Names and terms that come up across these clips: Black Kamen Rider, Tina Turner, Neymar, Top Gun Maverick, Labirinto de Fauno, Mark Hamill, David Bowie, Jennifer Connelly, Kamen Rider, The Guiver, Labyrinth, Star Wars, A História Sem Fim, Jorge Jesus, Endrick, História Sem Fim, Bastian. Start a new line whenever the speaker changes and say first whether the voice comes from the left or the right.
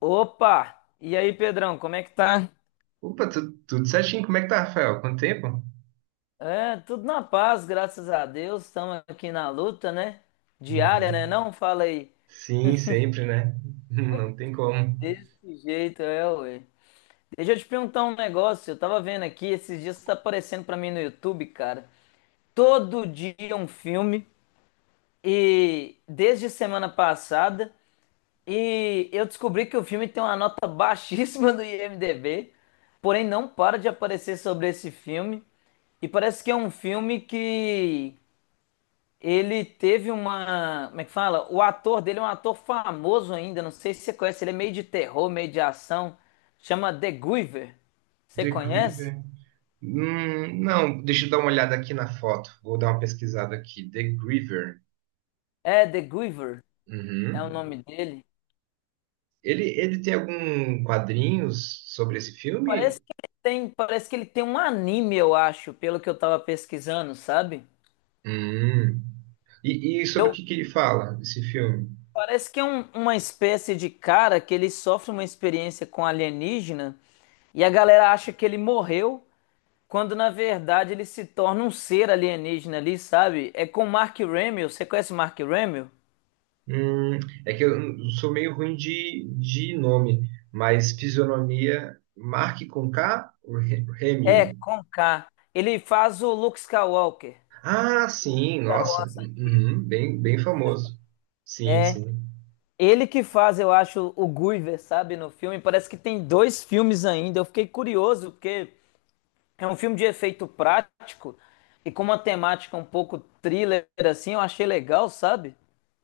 left: Opa! E aí, Pedrão, como é que tá?
right: Opa, tudo certinho. Como é que tá, Rafael? Quanto tempo?
left: É, tudo na paz, graças a Deus. Estamos aqui na luta, né? Diária,
right: Uhum.
left: né? Não fala aí.
right: Sim, sempre, né? Não tem como.
left: Desse jeito, é, ué. Deixa eu te perguntar um negócio. Eu tava vendo aqui, esses dias tá aparecendo pra mim no YouTube, cara. Todo dia um filme. E desde semana passada. E eu descobri que o filme tem uma nota baixíssima do IMDb, porém não para de aparecer sobre esse filme. E parece que é um filme que ele teve uma. Como é que fala? O ator dele é um ator famoso ainda, não sei se você conhece, ele é meio de terror, meio de ação. Chama The Guiver. Você
right: The
left: conhece?
right: Griever. Não, deixa eu dar uma olhada aqui na foto. Vou dar uma pesquisada aqui. The Griever.
left: É, The Guiver é o
right: Uhum.
left: nome dele.
right: Ele tem algum quadrinhos sobre esse
left: Parece
right: filme?
left: que ele tem, parece que ele tem um anime, eu acho, pelo que eu tava pesquisando, sabe?
right: Hum. E sobre o
left: Eu
right: que que ele fala, esse filme?
left: Parece que é uma espécie de cara que ele sofre uma experiência com alienígena e a galera acha que ele morreu, quando na verdade ele se torna um ser alienígena ali, sabe? É com Mark Hamill, você conhece Mark Hamill?
right: Hum, é que eu sou meio ruim de nome, mas fisionomia, Mark com K, ou
left: É,
right: Hamill.
left: com K. Ele faz o Luke Skywalker,
right: Ah, sim,
left: Star
right: nossa.
left: Wars antigo.
right: Uhum, bem, bem famoso. Sim,
left: É,
right: sim.
left: ele que faz, eu acho, o Guyver, sabe, no filme. Parece que tem dois filmes ainda. Eu fiquei curioso, porque é um filme de efeito prático e com uma temática um pouco thriller, assim, eu achei legal, sabe?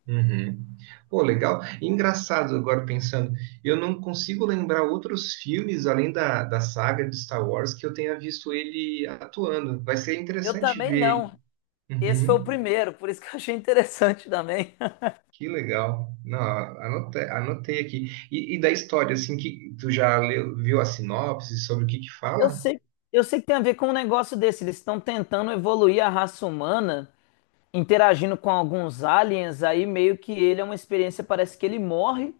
right: Uhum. Pô, legal. Engraçado agora pensando, eu não consigo lembrar outros filmes além da saga de Star Wars que eu tenha visto ele atuando. Vai ser
left: Eu
right: interessante
left: também
right: ver.
left: não. Esse foi o
right: Uhum.
left: primeiro, por isso que eu achei interessante também.
right: Que legal. Não, anotei, aqui. E da história, assim, que tu viu a sinopse sobre o que que
left: Eu
right: fala?
left: sei, eu sei que tem a ver com um negócio desse. Eles estão tentando evoluir a raça humana, interagindo com alguns aliens, aí meio que ele é uma experiência, parece que ele morre.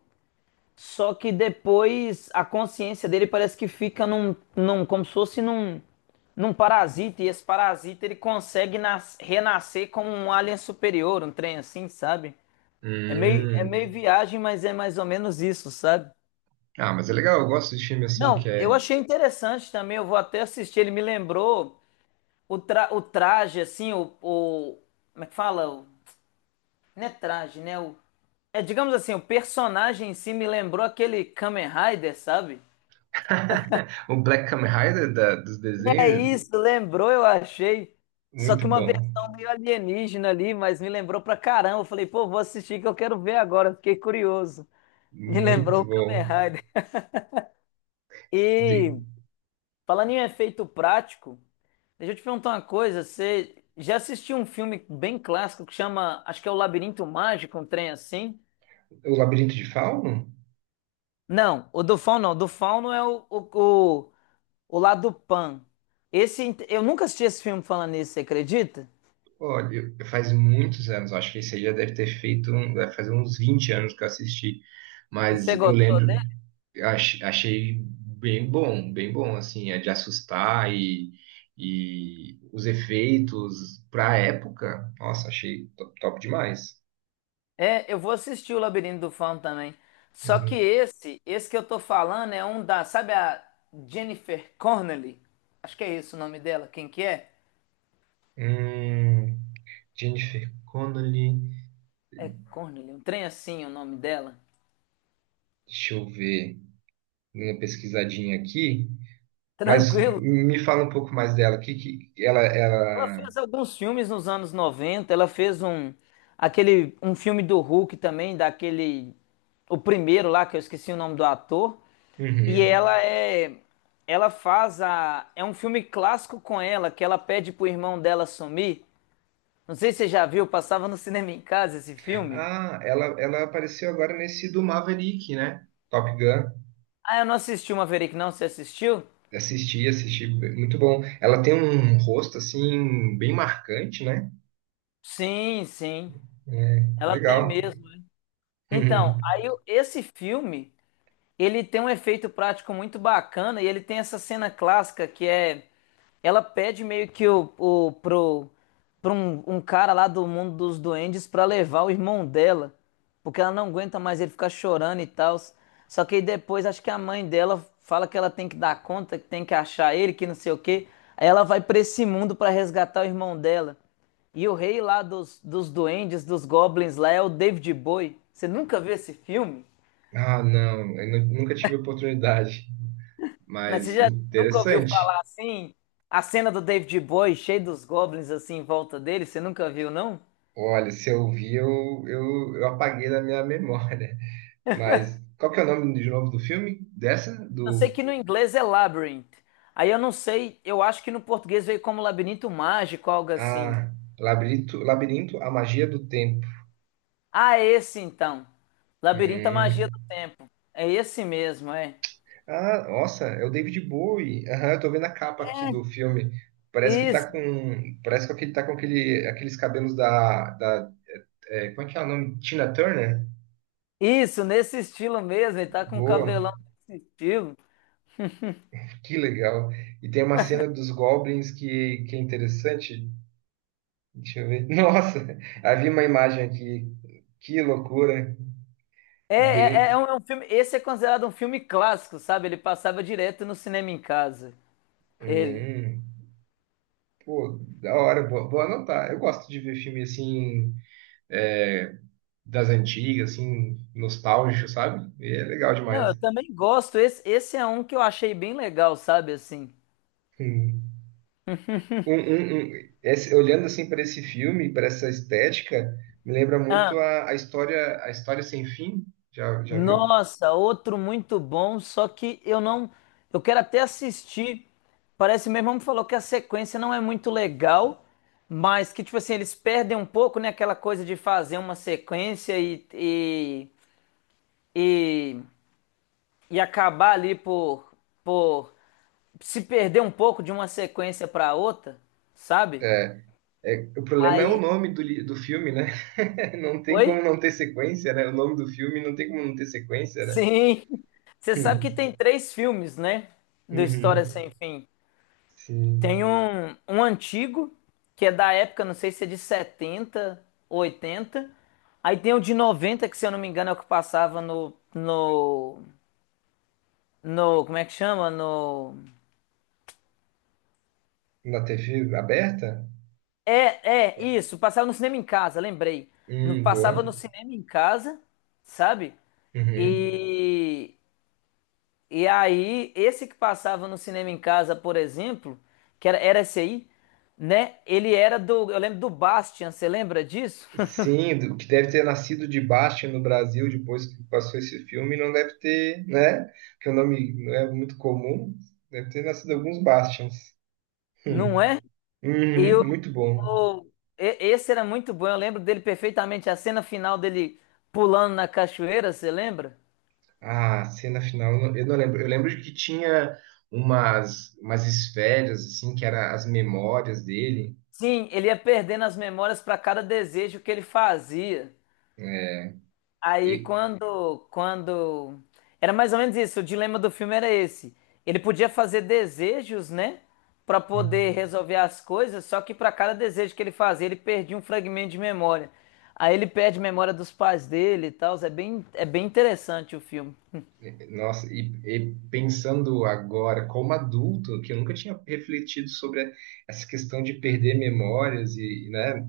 left: Só que depois a consciência dele parece que fica como se fosse num parasita, e esse parasita ele consegue renascer como um alien superior, um trem assim, sabe? É meio, é
right: Hum.
left: meio viagem, mas é mais ou menos isso, sabe?
right: Ah, mas é legal, eu gosto de filme assim que
left: Não, eu
right: é.
left: achei interessante também, eu vou até assistir, ele me lembrou o traje, assim, como é que fala? Não é traje, né? Digamos assim, o personagem em si me lembrou aquele Kamen Rider, sabe?
right: O Black Kamen Rider dos
left: É
right: desenhos,
left: isso, lembrou, eu achei. Só que
right: muito
left: uma
right: bom,
left: versão meio alienígena ali, mas me lembrou pra caramba. Eu falei, pô, vou assistir que eu quero ver agora. Fiquei curioso. Me lembrou
right: muito
left: o Kamen
right: bom.
left: Rider.
right: De-
left: E falando em efeito prático, deixa eu te perguntar uma coisa. Você já assistiu um filme bem clássico que chama, acho que é O Labirinto Mágico, um trem assim?
right: o Labirinto de Fauno?
left: Não, o do Fauno não. O do Fauno é o lá do Pan. Esse, eu nunca assisti esse filme falando nisso, você acredita?
right: Olha, faz muitos anos, acho que esse aí já deve ter feito, deve fazer uns 20 anos que eu assisti,
left: E você
right: mas eu
left: gostou?
right: lembro, achei bem bom, assim, é de assustar e os efeitos pra época, nossa, achei top, top demais.
left: É, eu vou assistir o Labirinto do Fauno também. Só que
right: Uhum.
left: esse que eu tô falando é um da, sabe a Jennifer Connelly? Acho que é esse o nome dela. Quem que é?
right: Hum, Jennifer Connelly.
left: É Connelly, um trem assim o nome dela.
right: Deixa eu ver, dei uma pesquisadinha aqui. Mas
left: Tranquilo.
right: me fala um pouco mais dela. Que, que ela,
left: Ela
right: ela...
left: fez alguns filmes nos anos 90. Ela fez um aquele um filme do Hulk também, daquele o primeiro lá que eu esqueci o nome do ator, e
right: Uhum.
left: ela é ela faz a é um filme clássico com ela que ela pede pro irmão dela sumir. Não sei se você já viu, passava no cinema em casa esse filme.
right: Ah, ela apareceu agora nesse do Maverick, né? Top Gun.
left: Ah, eu não assisti uma Verei não, você assistiu?
right: Assisti, assisti, muito bom. Ela tem um rosto assim bem marcante, né?
left: Sim, sim.
right: É,
left: Ela tem
right: legal.
left: mesmo. Então,
right: Uhum.
left: aí o- esse filme, ele tem um efeito prático muito bacana e ele tem essa cena clássica que é ela pede meio que pro um cara lá do mundo dos duendes pra levar o irmão dela, porque ela não aguenta mais ele ficar chorando e tal. Só que aí depois acho que a mãe dela fala que ela tem que dar conta, que tem que achar ele, que não sei o quê. Aí ela vai pra esse mundo pra resgatar o irmão dela. E o rei lá dos duendes, dos goblins lá é o David Bowie. Você nunca viu esse filme?
right: Ah, não, nunca tive oportunidade,
left: Mas você
right: mas
left: já nunca ouviu
right: interessante.
left: falar assim? A cena do David Bowie cheio dos goblins assim em volta dele, você nunca viu, não?
right: Olha, se eu vi, eu apaguei da minha memória. Mas qual que é o nome de novo do filme? Dessa?
left: Eu sei
right: Do.
left: que no inglês é Labyrinth. Aí eu não sei, eu acho que no português veio como Labirinto Mágico, algo assim.
right: Ah, Labirinto, Labirinto, a Magia do Tempo.
left: Ah, é esse então. Labirinto é a
right: Hum.
left: Magia do Tempo. É esse mesmo, é.
right: Ah, nossa, é o David Bowie. Aham, eu tô vendo a capa aqui do filme. Parece que tá
left: Isso,
right: com. Parece que ele tá com aquele, aqueles cabelos da é, como é que é o nome? Tina Turner?
left: isso, nesse estilo mesmo. Ele tá com um
right: Boa,
left: cabelão nesse estilo.
right: que legal. E tem uma cena dos Goblins que é interessante. Deixa eu ver. Nossa, havia uma imagem aqui. Que loucura.
left: É, é, é é
right: Bem.
left: um, é um filme. Esse é considerado um filme clássico, sabe? Ele passava direto no cinema em casa. Ele.
right: hum. Pô, da hora, vou, vou anotar. Eu gosto de ver filme assim, é, das antigas, assim, nostálgico, sabe? E é legal
left: Não, eu
right: demais.
left: também gosto. Esse é um que eu achei bem legal, sabe, assim.
right: Hum. Olhando assim para esse filme, para essa estética, me lembra
left: Ah,
right: muito a história, a história sem fim. Já, já viu?
left: nossa, outro muito bom, só que eu não. Eu quero até assistir. Parece, meu irmão me falou que a sequência não é muito legal, mas que, tipo assim, eles perdem um pouco, né? Aquela coisa de fazer uma sequência e, e acabar ali por se perder um pouco de uma sequência para outra, sabe?
right: É, é, o problema é o
left: Aí.
right: nome do filme, né? Não tem
left: Oi?
right: como não ter sequência, né? O nome do filme não tem como não ter sequência, né?
left: Sim. Você sabe que
right: Hum.
left: tem três filmes, né? Do História
right: Uhum.
left: Sem Fim.
right: Sim.
left: Tem um antigo, que é da época, não sei se é de 70 80. Aí tem o de 90 que se eu não me engano é o que passava no. No. No como é que chama? No.
right: Na TV aberta?
left: É, é, isso. Passava no cinema em casa, lembrei. No, passava
right: Boa.
left: no cinema em casa, sabe?
right: Uhum.
left: E E aí, esse que passava no cinema em casa, por exemplo, que era esse aí, né? Ele era do. Eu lembro do Bastian, você lembra disso?
right: Sim, o que deve ter nascido de Bastien no Brasil depois que passou esse filme não deve ter, né? Que o nome não é muito comum, deve ter nascido alguns Bastians.
left: Não
right: Hum.
left: é? E
right: Uhum, muito bom.
left: o- esse era muito bom, eu lembro dele perfeitamente. A cena final dele pulando na cachoeira, você lembra?
right: Ah, cena final, eu não lembro. Eu lembro de que tinha umas, umas esferas, assim, que eram as memórias dele.
left: Sim, ele ia perdendo as memórias para cada desejo que ele fazia.
right: É,
left: Aí
right: E,
left: quando era mais ou menos isso, o dilema do filme era esse. Ele podia fazer desejos, né, pra poder resolver as coisas, só que pra cada desejo que ele fazia, ele perdia um fragmento de memória. Aí ele perde memória dos pais dele e tal, é bem interessante o filme.
right: Nossa, e pensando agora como adulto, que eu nunca tinha refletido sobre essa questão de perder memórias e, né?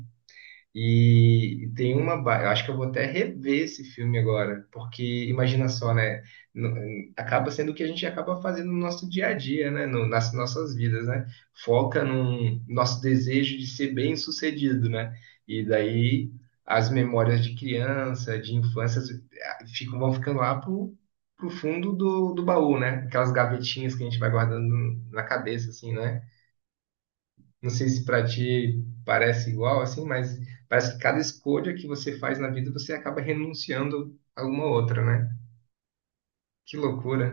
right: E, eu acho que eu vou até rever esse filme agora, porque imagina só, né? Acaba sendo o que a gente acaba fazendo no nosso dia a dia, né? Nas nossas vidas, né? Foca no nosso desejo de ser bem-sucedido, né? E daí as memórias de criança, de infância, ficam, vão ficando lá pro fundo do baú, né? Aquelas gavetinhas que a gente vai guardando na cabeça, assim, né? Não sei se para ti parece igual assim, mas parece que cada escolha que você faz na vida você acaba renunciando a alguma outra, né? Que loucura.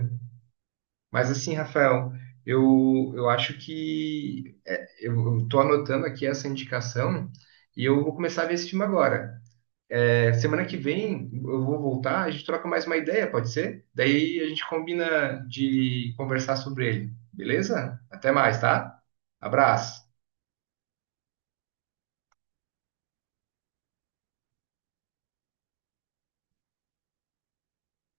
right: Mas assim, Rafael, eu acho que é, eu estou anotando aqui essa indicação e eu vou começar a ver esse filme agora. É, semana que vem eu vou voltar, a gente troca mais uma ideia, pode ser? Daí a gente combina de conversar sobre ele, beleza? Até mais, tá? Abraço.